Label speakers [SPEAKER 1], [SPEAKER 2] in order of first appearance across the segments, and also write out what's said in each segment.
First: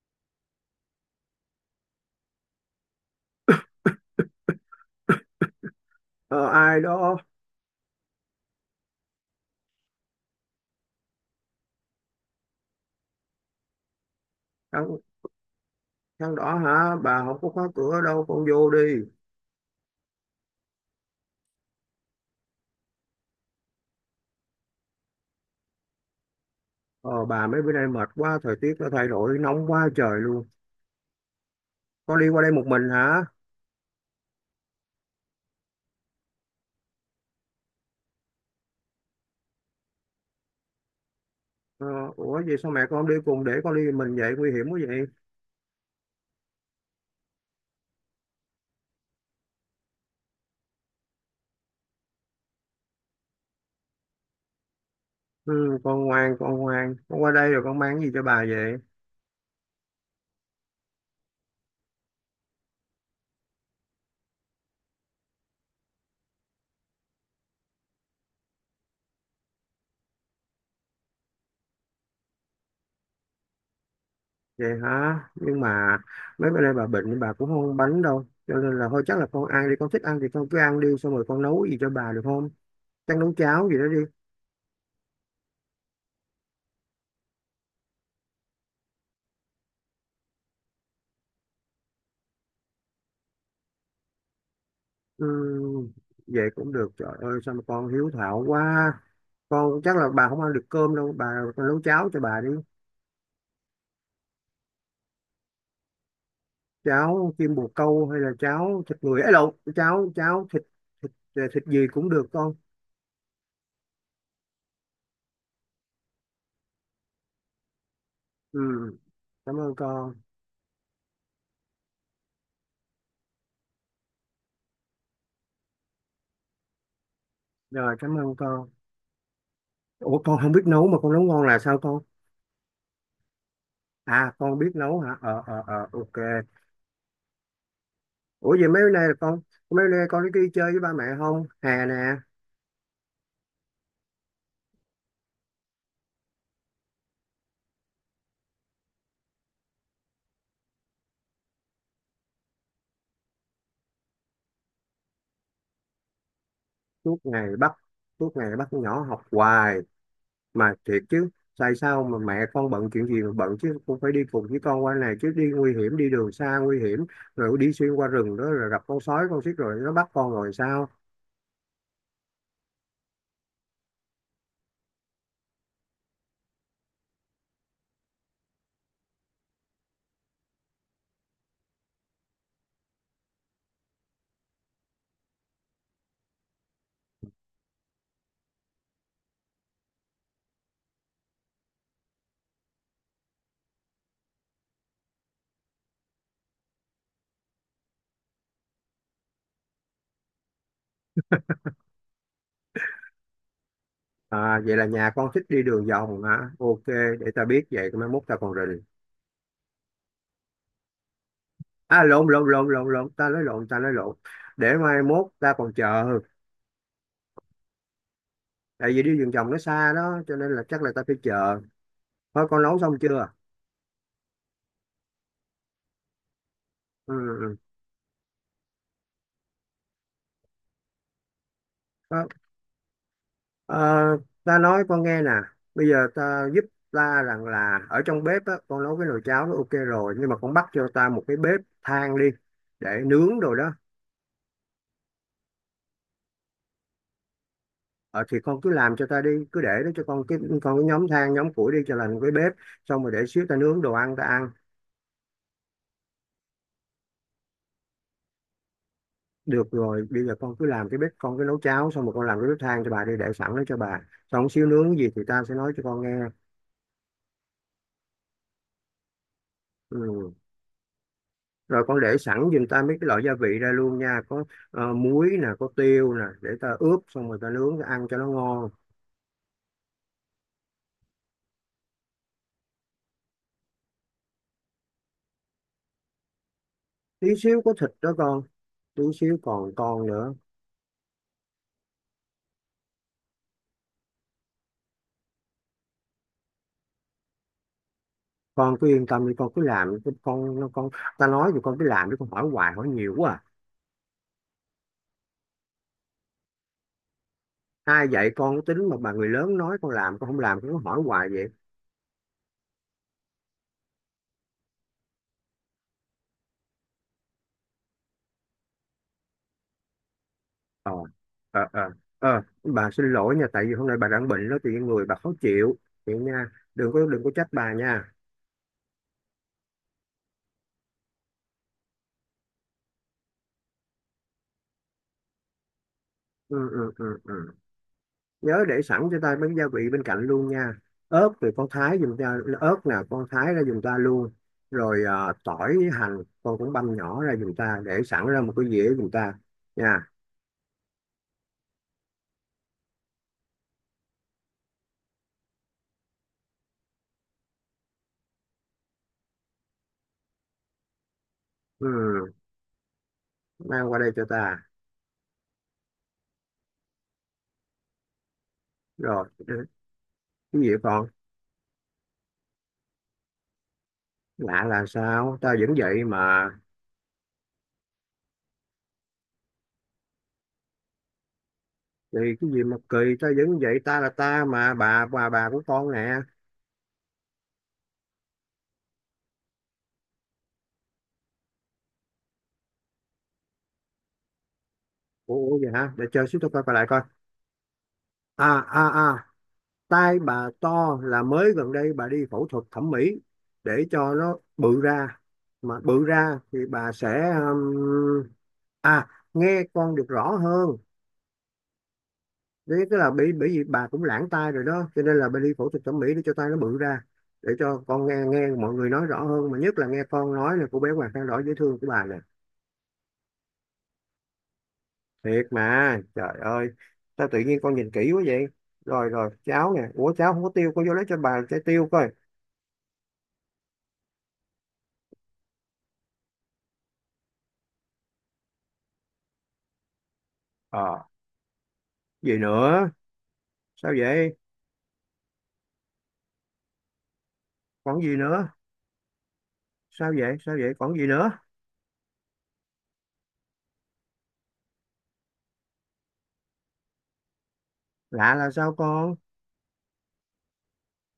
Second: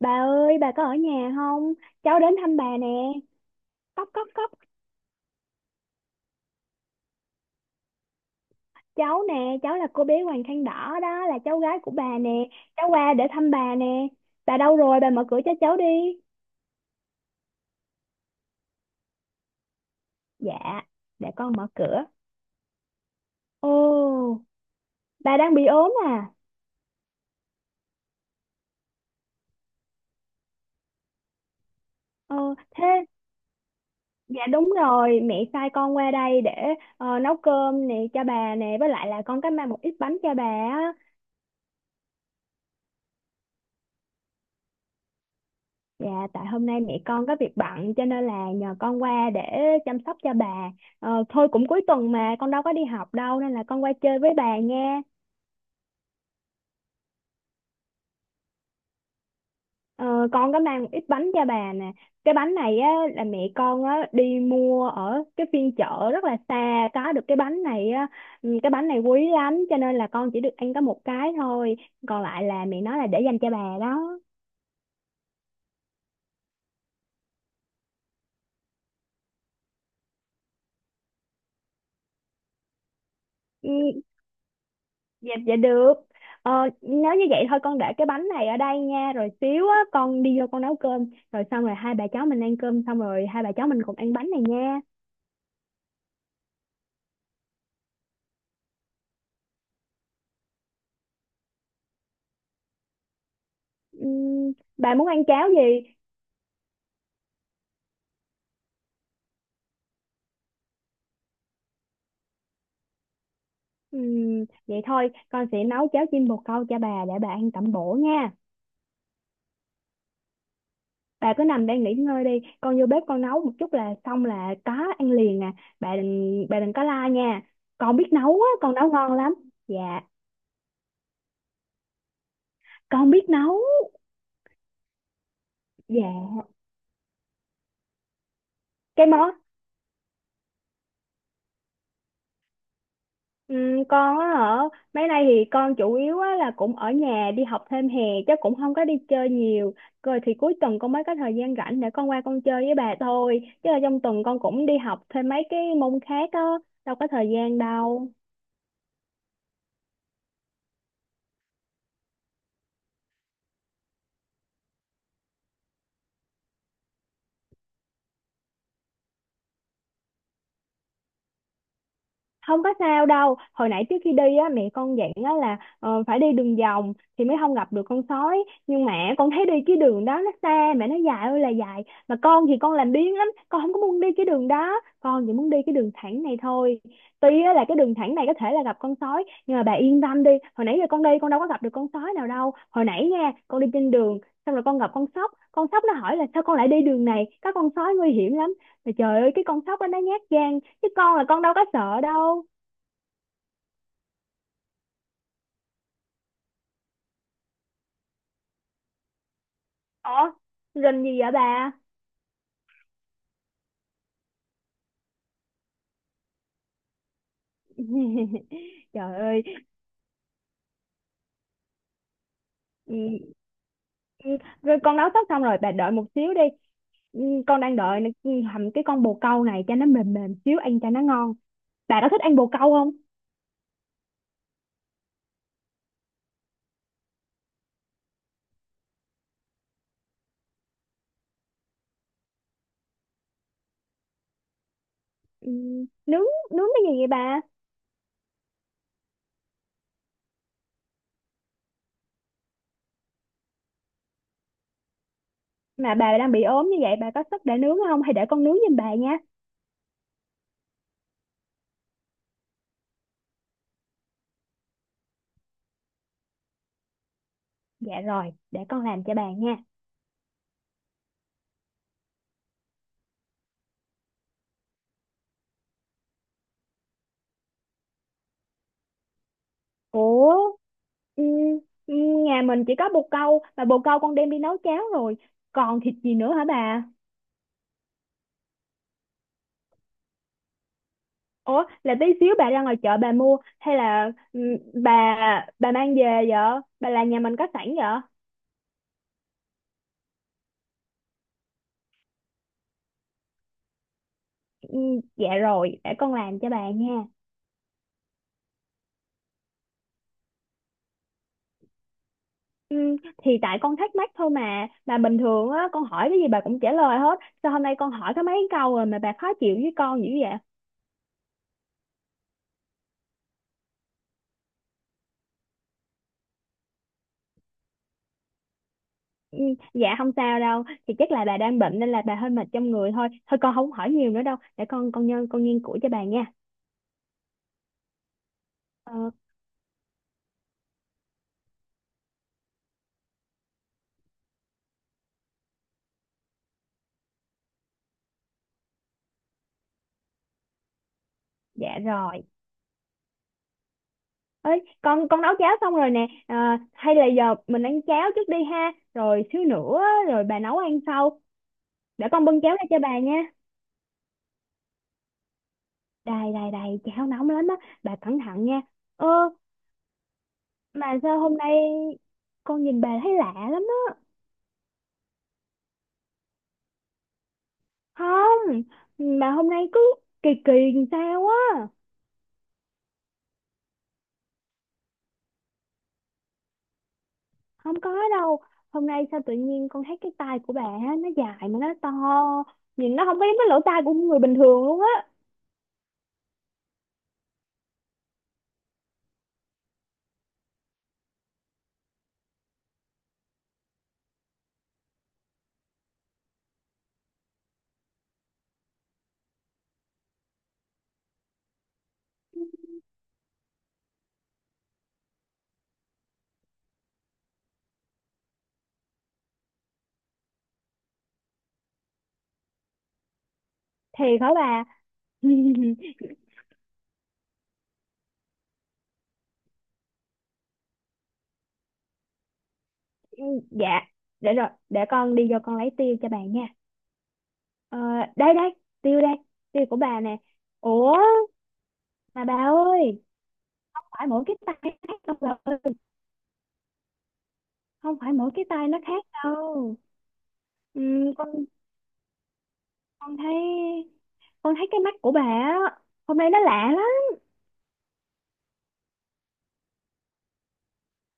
[SPEAKER 1] Bà ơi, bà có ở nhà không? Cháu đến thăm bà nè. Cốc cốc cốc,
[SPEAKER 2] Ờ, ai đó?
[SPEAKER 1] cháu nè, cháu là cô bé Hoàng khăn đỏ đó, là cháu gái của bà nè. Cháu qua để thăm bà nè. Bà đâu
[SPEAKER 2] thằng
[SPEAKER 1] rồi? Bà mở cửa cho cháu đi.
[SPEAKER 2] thằng đó hả? Bà không có khóa cửa đâu, con vô đi.
[SPEAKER 1] Dạ, để con mở cửa. Ồ, bà đang bị ốm à?
[SPEAKER 2] Ờ, bà mấy bữa nay mệt quá, thời tiết nó thay đổi nóng quá trời luôn. Con đi
[SPEAKER 1] Ờ,
[SPEAKER 2] qua đây một mình
[SPEAKER 1] thế,
[SPEAKER 2] hả?
[SPEAKER 1] dạ đúng rồi, mẹ sai con qua đây để nấu cơm nè cho bà nè, với lại là con có mang một ít bánh cho bà á.
[SPEAKER 2] Ờ, ủa vậy sao mẹ con không đi cùng để con đi một mình vậy, nguy hiểm quá vậy.
[SPEAKER 1] Dạ, tại hôm nay mẹ con có việc bận cho nên là nhờ con qua để chăm sóc cho bà. Ờ, thôi cũng cuối tuần mà con đâu có đi học đâu nên là con qua chơi với bà nha.
[SPEAKER 2] Ừ, con ngoan con ngoan, con qua đây rồi con mang cái gì cho bà vậy?
[SPEAKER 1] Ờ, con có mang một ít bánh cho bà nè. Cái bánh này á, là mẹ con á, đi mua ở cái phiên chợ rất là xa có được cái bánh này á. Ừ, cái bánh này quý lắm cho nên là con chỉ được ăn có một cái thôi. Còn lại là mẹ nói là để dành cho bà đó.
[SPEAKER 2] Vậy hả, nhưng mà mấy bữa nay bà bệnh, bà cũng không ăn bánh đâu, cho nên là thôi chắc là con ăn đi, con thích ăn thì con cứ ăn đi, xong rồi con nấu gì cho bà được không? Chắc nấu cháo
[SPEAKER 1] Ừ,
[SPEAKER 2] gì đó đi.
[SPEAKER 1] dạ, dạ được. Ờ, nếu như vậy thôi con để cái bánh này ở đây nha. Rồi xíu á, con đi vô con nấu cơm. Rồi xong rồi hai bà cháu mình ăn cơm xong rồi hai bà cháu mình cùng ăn bánh này nha.
[SPEAKER 2] Ừ, vậy cũng được, trời ơi sao mà con hiếu thảo quá. Con chắc là bà không ăn được cơm đâu bà, con nấu cháo cho bà đi.
[SPEAKER 1] Bà muốn ăn cháo gì?
[SPEAKER 2] Cháo kim bồ câu hay là cháo thịt người ấy, lộn, cháo cháo thịt thịt, thịt gì cũng được con.
[SPEAKER 1] Vậy thôi, con sẽ nấu cháo chim bồ câu cho bà để bà ăn tẩm bổ nha.
[SPEAKER 2] Ừ, cảm ơn con.
[SPEAKER 1] Bà cứ nằm đây nghỉ ngơi đi. Con vô bếp con nấu một chút là xong là có ăn liền à. Bà đừng có la nha.
[SPEAKER 2] Rồi
[SPEAKER 1] Con biết
[SPEAKER 2] cảm
[SPEAKER 1] nấu
[SPEAKER 2] ơn
[SPEAKER 1] á,
[SPEAKER 2] con.
[SPEAKER 1] con nấu ngon lắm. Dạ,
[SPEAKER 2] Ủa con không biết nấu mà con nấu ngon là sao con?
[SPEAKER 1] con biết nấu.
[SPEAKER 2] À con biết nấu hả? Ờ ờ ờ ok.
[SPEAKER 1] Dạ.
[SPEAKER 2] Ủa vậy mấy bữa
[SPEAKER 1] Cái
[SPEAKER 2] nay là
[SPEAKER 1] món
[SPEAKER 2] con, mấy bữa nay con có đi chơi với ba mẹ không hè nè?
[SPEAKER 1] Ừ, con á hả? Mấy nay thì con chủ yếu á là cũng ở nhà đi học thêm hè, chứ cũng không có đi chơi nhiều. Rồi thì cuối tuần con mới có thời gian rảnh để con qua con chơi với bà thôi, chứ là trong tuần con cũng đi học thêm mấy cái môn khác á, đâu có
[SPEAKER 2] suốt
[SPEAKER 1] thời
[SPEAKER 2] ngày
[SPEAKER 1] gian
[SPEAKER 2] bắt
[SPEAKER 1] đâu.
[SPEAKER 2] Suốt ngày bắt con nhỏ học hoài. Mà thiệt chứ, tại sao mà mẹ con bận chuyện gì mà bận chứ, cũng phải đi cùng với con qua này chứ, đi nguy hiểm, đi đường xa nguy hiểm, rồi đi xuyên qua rừng đó rồi gặp con sói con xích rồi nó bắt con rồi sao?
[SPEAKER 1] Không có sao đâu, hồi nãy trước khi đi á mẹ con dặn á là phải đi đường vòng thì mới không gặp được con sói, nhưng mà con thấy đi cái đường đó nó xa mẹ, nó dài ơi là dài, mà con thì con làm biếng lắm, con không có muốn đi cái đường đó, con chỉ muốn đi cái đường thẳng này thôi. Tuy á là cái đường thẳng này có thể là gặp con sói, nhưng mà bà yên tâm đi, hồi nãy giờ con đi con đâu có gặp được con sói nào đâu. Hồi nãy nha, con đi trên đường xong rồi con gặp con sóc, con sóc nó hỏi là sao con lại đi đường này, có con sói nguy hiểm lắm. Mà trời ơi, cái con sóc đó nó nhát gan chứ con là con đâu có sợ đâu.
[SPEAKER 2] À, vậy là nhà con thích đi đường vòng hả? Ok, để ta biết vậy mai mốt ta còn rình.
[SPEAKER 1] Ủa, rình gì vậy bà?
[SPEAKER 2] À lộn lộn lộn lộn lộn, ta nói lộn, ta nói lộn, để mai mốt ta còn chờ. Tại vì đi
[SPEAKER 1] Trời
[SPEAKER 2] đường
[SPEAKER 1] ơi.
[SPEAKER 2] vòng nó xa đó, cho nên là chắc là ta phải chờ. Thôi con nấu xong chưa?
[SPEAKER 1] Ừ, ừ, rồi con nấu sắp xong rồi, bà đợi một xíu đi. Ừ,
[SPEAKER 2] Ừ,
[SPEAKER 1] con đang đợi hầm cái con bồ câu này cho nó mềm mềm xíu ăn cho nó ngon. Bà có
[SPEAKER 2] ừ.
[SPEAKER 1] thích ăn bồ câu không?
[SPEAKER 2] Ờ, ta nói con nghe nè, bây giờ ta giúp, ta rằng là ở trong bếp á, con nấu cái nồi cháo nó ok rồi nhưng mà con bắt cho ta một cái bếp than đi để nướng rồi đó.
[SPEAKER 1] Ừ, nướng nướng cái gì vậy bà?
[SPEAKER 2] Ờ, thì con cứ làm cho ta đi, cứ để đó cho con cái nhóm than nhóm củi đi cho làm cái bếp, xong rồi để xíu ta nướng đồ ăn ta ăn.
[SPEAKER 1] Mà bà đang bị ốm như vậy bà có sức để nướng không hay để con nướng giùm bà nha?
[SPEAKER 2] Được rồi, bây giờ con cứ làm cái bếp, con cứ nấu cháo xong rồi con làm cái bếp than cho bà đi để sẵn đó cho bà, xong xíu nướng gì thì ta sẽ nói cho con nghe.
[SPEAKER 1] Dạ rồi, để con làm cho bà nha.
[SPEAKER 2] Ừ. Rồi con để sẵn giùm ta mấy cái loại gia vị ra luôn nha, có muối nè, có tiêu nè, để ta ướp xong rồi ta nướng ta ăn cho nó ngon.
[SPEAKER 1] Ủa, ừ, ừ, nhà mình chỉ có bồ câu mà bồ câu con đem đi nấu cháo rồi, còn thịt gì nữa hả bà?
[SPEAKER 2] Tí xíu có thịt đó con, tí xíu còn con nữa.
[SPEAKER 1] Ủa là tí xíu bà ra ngoài chợ bà mua hay là bà mang về vợ? Bà làm nhà mình có sẵn vợ?
[SPEAKER 2] Con cứ yên tâm đi, con cứ làm đi, con nó con, ta nói thì con cứ làm chứ con hỏi hoài hỏi nhiều quá à.
[SPEAKER 1] Dạ rồi, để con làm cho bà nha.
[SPEAKER 2] Ai dạy con cái tính mà bà người lớn nói con làm con không làm con cứ hỏi hoài vậy?
[SPEAKER 1] Ừ, thì tại con thắc mắc thôi mà bình thường á con hỏi cái gì bà cũng trả lời hết, sao hôm nay con hỏi có mấy câu rồi mà bà khó chịu với con dữ vậy?
[SPEAKER 2] Ờ ờ ờ ờ, bà xin lỗi nha, tại vì hôm nay bà đang bệnh đó thì người bà khó chịu vậy nha, đừng có trách bà nha.
[SPEAKER 1] Ừ, dạ không sao đâu. Thì chắc là bà đang bệnh nên là bà hơi mệt trong người thôi. Thôi con không hỏi nhiều nữa đâu, để con nghiên cứu cho bà nha.
[SPEAKER 2] Ừ ừ ừ ừ, nhớ để sẵn
[SPEAKER 1] ờ,
[SPEAKER 2] cho ta bánh gia vị bên cạnh luôn nha. Ớt thì con thái giùm ta, ớt nào con thái ra giùm ta luôn. Rồi à, tỏi hành con cũng băm nhỏ ra giùm ta để sẵn ra một cái dĩa giùm ta nha.
[SPEAKER 1] dạ rồi. Ơi, con nấu cháo xong rồi nè, à hay là giờ mình ăn cháo trước đi ha, rồi xíu nữa á, rồi bà nấu ăn sau. Để
[SPEAKER 2] Ừ,
[SPEAKER 1] con bưng cháo ra cho bà nha.
[SPEAKER 2] mang qua đây cho ta.
[SPEAKER 1] Đầy đầy đầy, cháo nóng lắm á, bà cẩn thận nha. Ơ.
[SPEAKER 2] Rồi ừ, cái gì
[SPEAKER 1] Mà
[SPEAKER 2] còn?
[SPEAKER 1] sao hôm nay con nhìn bà thấy lạ lắm á.
[SPEAKER 2] Lạ là sao? Ta vẫn vậy mà.
[SPEAKER 1] Không, mà hôm nay cứ kỳ kỳ làm sao á.
[SPEAKER 2] Thì cái gì mà kỳ, ta vẫn vậy, ta là ta mà, bà bà của con nè.
[SPEAKER 1] Không có đâu. Hôm nay sao tự nhiên con thấy cái tay của bà á, nó dài mà nó to, nhìn nó không có giống cái lỗ tai của người bình thường luôn á.
[SPEAKER 2] Ủa ủa vậy hả, để chơi xíu tôi coi coi lại coi. À à à, tai bà to là mới gần đây bà đi phẫu thuật thẩm mỹ để cho nó bự ra. Mà bự ra thì bà sẽ um, à nghe con được rõ hơn. Đấy, tức là bị bởi vì bà cũng lãng tai rồi đó cho nên là bà đi phẫu thuật thẩm mỹ để cho tai nó bự ra, để cho con nghe nghe mọi người nói rõ hơn, mà nhất là nghe con nói, là cô bé Hoàng Khang Đỏ dễ thương của bà nè.
[SPEAKER 1] Thiệt hả bà?
[SPEAKER 2] Thiệt mà trời ơi, sao tự nhiên con nhìn kỹ quá vậy. Rồi rồi cháo nè, ủa cháo không có tiêu, con vô lấy cho bà trái tiêu coi.
[SPEAKER 1] Ừ, dạ. Để rồi, để con đi vô con lấy tiêu cho bà nha. ờ, Đây đây, tiêu đây, tiêu của bà nè. Ủa,
[SPEAKER 2] Ờ,
[SPEAKER 1] mà bà
[SPEAKER 2] gì nữa?
[SPEAKER 1] ơi, không
[SPEAKER 2] Sao
[SPEAKER 1] phải mỗi cái
[SPEAKER 2] vậy?
[SPEAKER 1] tay nó khác đâu bà. Không
[SPEAKER 2] Còn
[SPEAKER 1] phải
[SPEAKER 2] gì
[SPEAKER 1] mỗi cái
[SPEAKER 2] nữa?
[SPEAKER 1] tay nó khác đâu.
[SPEAKER 2] Sao vậy, sao vậy,
[SPEAKER 1] Ừ,
[SPEAKER 2] còn gì
[SPEAKER 1] con
[SPEAKER 2] nữa?
[SPEAKER 1] con thấy con thấy cái mắt của bà á, hôm nay nó lạ lắm.
[SPEAKER 2] Lạ là sao con?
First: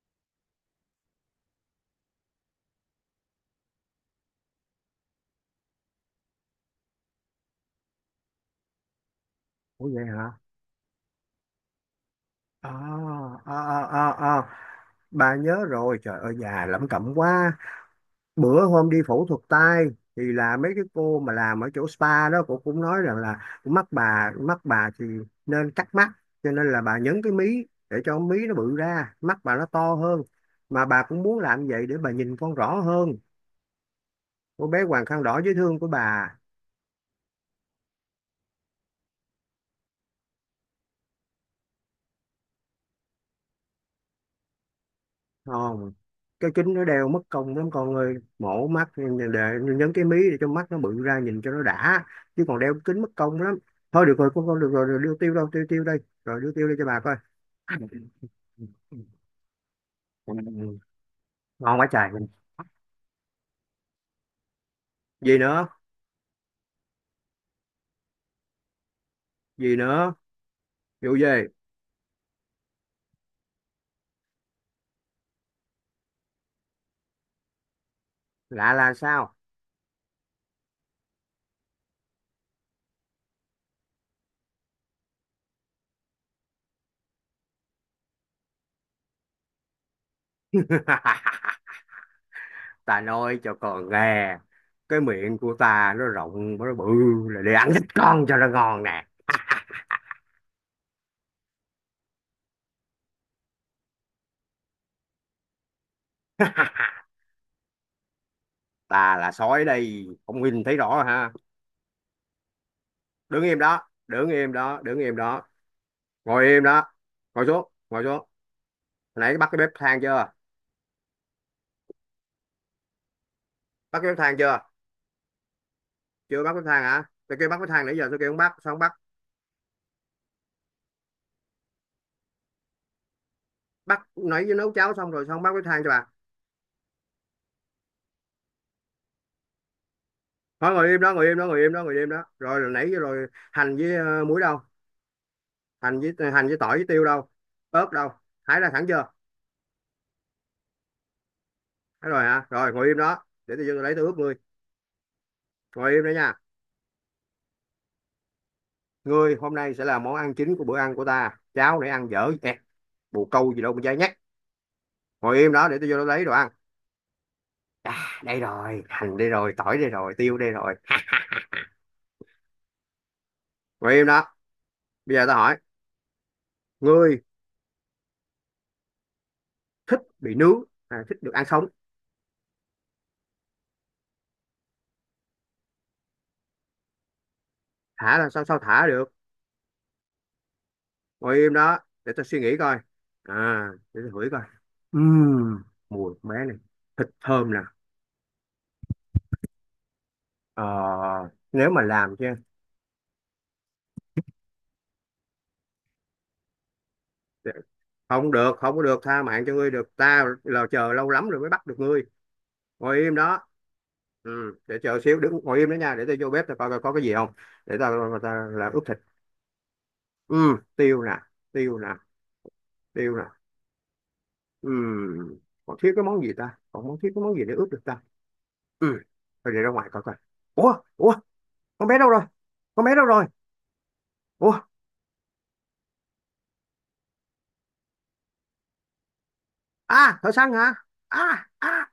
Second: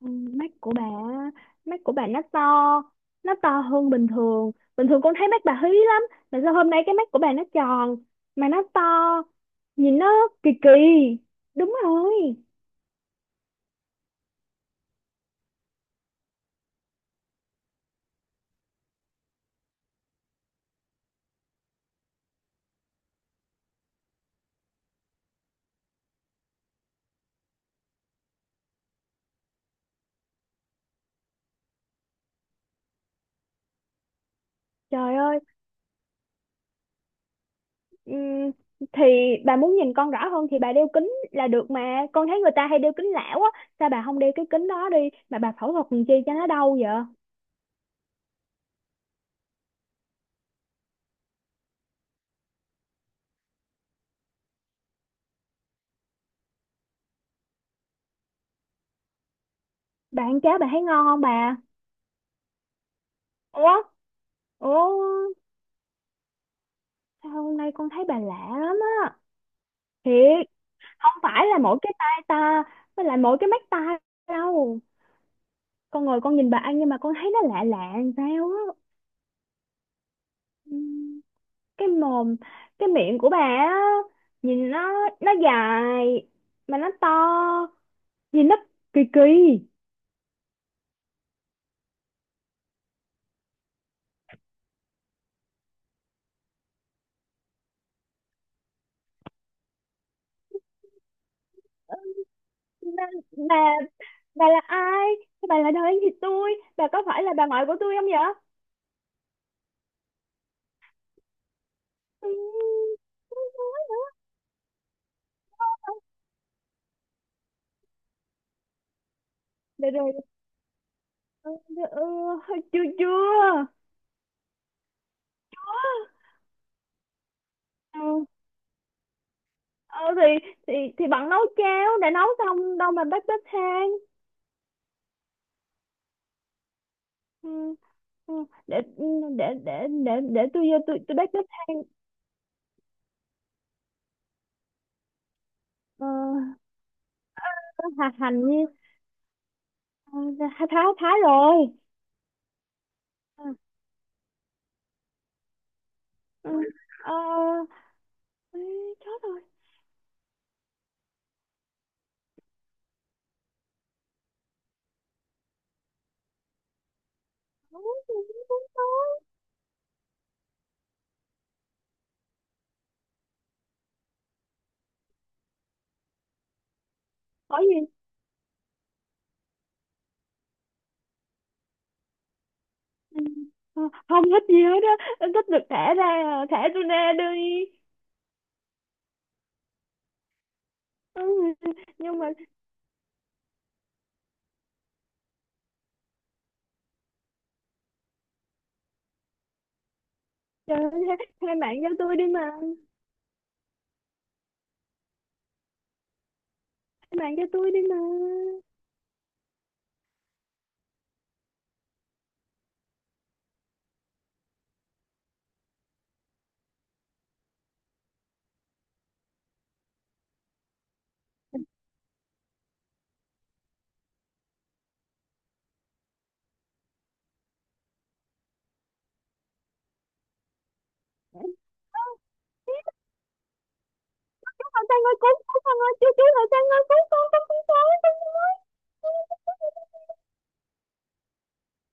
[SPEAKER 1] Ừ, mắt của bà á, mắt của bà nó to, nó to hơn bình thường. Bình thường con thấy mắt bà hí lắm, mà sao hôm nay cái mắt của bà nó tròn mà nó to,
[SPEAKER 2] Ủa
[SPEAKER 1] nhìn
[SPEAKER 2] vậy
[SPEAKER 1] nó
[SPEAKER 2] hả.
[SPEAKER 1] kỳ kỳ. Đúng rồi.
[SPEAKER 2] À, à, à, à, à, bà nhớ rồi, trời ơi già lẩm cẩm quá. Bữa hôm đi phẫu thuật tai thì là mấy cái cô mà làm ở chỗ spa đó, cô cũng nói rằng là mắt bà, thì nên cắt mắt, cho nên là bà nhấn cái mí để cho mí nó bự ra mắt bà nó to hơn. Mà bà cũng muốn làm vậy để bà nhìn con rõ hơn, cô bé Hoàng
[SPEAKER 1] Trời
[SPEAKER 2] Khăn
[SPEAKER 1] ơi.
[SPEAKER 2] Đỏ dễ thương của bà.
[SPEAKER 1] Ừm, thì bà muốn nhìn con rõ hơn thì bà đeo kính là được mà, con thấy người ta hay đeo kính lão á, sao bà không đeo cái kính đó đi, mà bà phẫu thuật
[SPEAKER 2] Không,
[SPEAKER 1] làm chi cho nó
[SPEAKER 2] cái
[SPEAKER 1] đau
[SPEAKER 2] kính nó
[SPEAKER 1] vậy?
[SPEAKER 2] đeo mất công lắm con ơi, mổ mắt để nhấn cái mí để cho mắt nó bự ra nhìn cho nó đã, chứ còn đeo kính mất công lắm. Thôi được rồi con, được rồi, rồi đưa tiêu đâu? Tiêu tiêu đây, rồi đưa tiêu đi cho bà coi.
[SPEAKER 1] Bà ăn cháo bà thấy ngon không bà?
[SPEAKER 2] Ngon quá trời.
[SPEAKER 1] Ủa, ủa,
[SPEAKER 2] Gì nữa?
[SPEAKER 1] sao hôm nay con thấy bà lạ lắm á.
[SPEAKER 2] Gì nữa?
[SPEAKER 1] Thiệt. Không
[SPEAKER 2] Vụ gì?
[SPEAKER 1] phải là mỗi cái tai ta, với lại mỗi cái mắt ta đâu. Con ngồi con nhìn bà ăn nhưng mà con thấy nó lạ lạ làm sao
[SPEAKER 2] Lạ
[SPEAKER 1] á.
[SPEAKER 2] là sao?
[SPEAKER 1] Ừm, cái mồm cái miệng của bà á, nhìn nó dài mà nó to, nhìn nấp kỳ kỳ.
[SPEAKER 2] Ta nói cho con nghe, cái miệng của ta nó rộng nó bự là để ăn thịt con cho nó ngon nè.
[SPEAKER 1] Ừ, bà bà bà là ai? Sao bà là đời thì tôi? Bà có phải là bà ngoại của tôi không vậy?
[SPEAKER 2] Ta là sói đây, không nhìn thấy rõ ha?
[SPEAKER 1] Ừ,
[SPEAKER 2] Đứng
[SPEAKER 1] không
[SPEAKER 2] im
[SPEAKER 1] nói
[SPEAKER 2] đó,
[SPEAKER 1] nữa.
[SPEAKER 2] đứng im đó, đứng im đó, ngồi im đó, ngồi xuống ngồi xuống, hồi nãy bắt cái bếp
[SPEAKER 1] Rồi
[SPEAKER 2] than
[SPEAKER 1] rồi.
[SPEAKER 2] chưa?
[SPEAKER 1] Ừ, ừ, chưa chưa.
[SPEAKER 2] Bắt cái bếp than chưa? Chưa bắt bếp than hả? Tôi kêu bắt bếp than nãy giờ tôi
[SPEAKER 1] ừ,
[SPEAKER 2] kêu không bắt, sao không bắt?
[SPEAKER 1] ờ, thì thì thì bạn nấu cháo đã nấu xong đâu mà bếp bếp than?
[SPEAKER 2] Bắt nãy với nấu cháo xong rồi sao không bắt bếp than cho bà?
[SPEAKER 1] Ừ, ừ, để ừ, để để để tôi
[SPEAKER 2] Thôi
[SPEAKER 1] vô
[SPEAKER 2] ngồi im
[SPEAKER 1] tôi
[SPEAKER 2] đó,
[SPEAKER 1] tôi
[SPEAKER 2] ngồi
[SPEAKER 1] bếp
[SPEAKER 2] im
[SPEAKER 1] bếp
[SPEAKER 2] đó, ngồi im
[SPEAKER 1] than.
[SPEAKER 2] đó, ngồi im đó, rồi rồi nãy rồi. Hành với muối đâu? Hành
[SPEAKER 1] ờ,
[SPEAKER 2] với hành với tỏi với tiêu đâu?
[SPEAKER 1] ờ,
[SPEAKER 2] Ớt đâu?
[SPEAKER 1] hà hành
[SPEAKER 2] Hái
[SPEAKER 1] như.
[SPEAKER 2] ra sẵn chưa?
[SPEAKER 1] Ờ, thái thái thái rồi.
[SPEAKER 2] Hái rồi hả? Rồi ngồi im đó
[SPEAKER 1] Ừ,
[SPEAKER 2] để tôi lấy tôi ướp ngươi. Ngồi im đó nha.
[SPEAKER 1] ừ, ờ, ê, chết
[SPEAKER 2] Ngươi
[SPEAKER 1] rồi.
[SPEAKER 2] hôm nay sẽ là món ăn chính của bữa ăn của ta, cháo nãy ăn dở ẹt, bồ câu gì đâu mà dai nhắc. Ngồi im đó để tôi vô đó lấy đồ ăn.
[SPEAKER 1] Đúng,
[SPEAKER 2] À,
[SPEAKER 1] đúng,
[SPEAKER 2] đây
[SPEAKER 1] đúng, đúng.
[SPEAKER 2] rồi, hành đây rồi, tỏi đây rồi, tiêu đây rồi. Ngồi im đó. Bây giờ tao hỏi ngươi,
[SPEAKER 1] Có gì?
[SPEAKER 2] thích bị nướng hay thích được ăn sống?
[SPEAKER 1] Ừ. Ờ, Không thích gì hết á. Em thích được thả ra à, thả tôi ra đi.
[SPEAKER 2] Thả là sao? Sao thả được?
[SPEAKER 1] Ừ.
[SPEAKER 2] Ngồi im đó để
[SPEAKER 1] Nhưng
[SPEAKER 2] tao
[SPEAKER 1] mà
[SPEAKER 2] suy nghĩ coi. À để tao hửi coi. Ừm, mùi con bé này thịt thơm nè. Ờ,
[SPEAKER 1] trời ơi, hai hai
[SPEAKER 2] nếu
[SPEAKER 1] bạn
[SPEAKER 2] mà
[SPEAKER 1] cho
[SPEAKER 2] làm
[SPEAKER 1] tôi
[SPEAKER 2] chứ,
[SPEAKER 1] đi mà, hai bạn cho tôi đi mà.
[SPEAKER 2] không được, không có được, tha mạng cho ngươi được, ta là chờ lâu lắm rồi mới bắt được ngươi. Ngồi im đó. Ừ, để chờ xíu, đứng ngồi im đó nha, để tao vô bếp tao coi coi có cái gì không. Để tao, tao là ướp. Ừ, tiêu nè, tiêu nè, tiêu nè. Ừ, còn thiếu cái món gì, ta còn món thiếu cái món gì để ướp được ta. Ừ, thôi để ra ngoài coi coi. Ủa ủa, con bé
[SPEAKER 1] Ơ,
[SPEAKER 2] đâu rồi?
[SPEAKER 1] ý,
[SPEAKER 2] Con bé đâu rồi? Ủa,
[SPEAKER 1] Hoàng Sang ơi, cứu cứu, Hoàng ơi, chú Hoàng Sang ơi, cứu con, con con không sao.
[SPEAKER 2] à thợ săn hả? À à.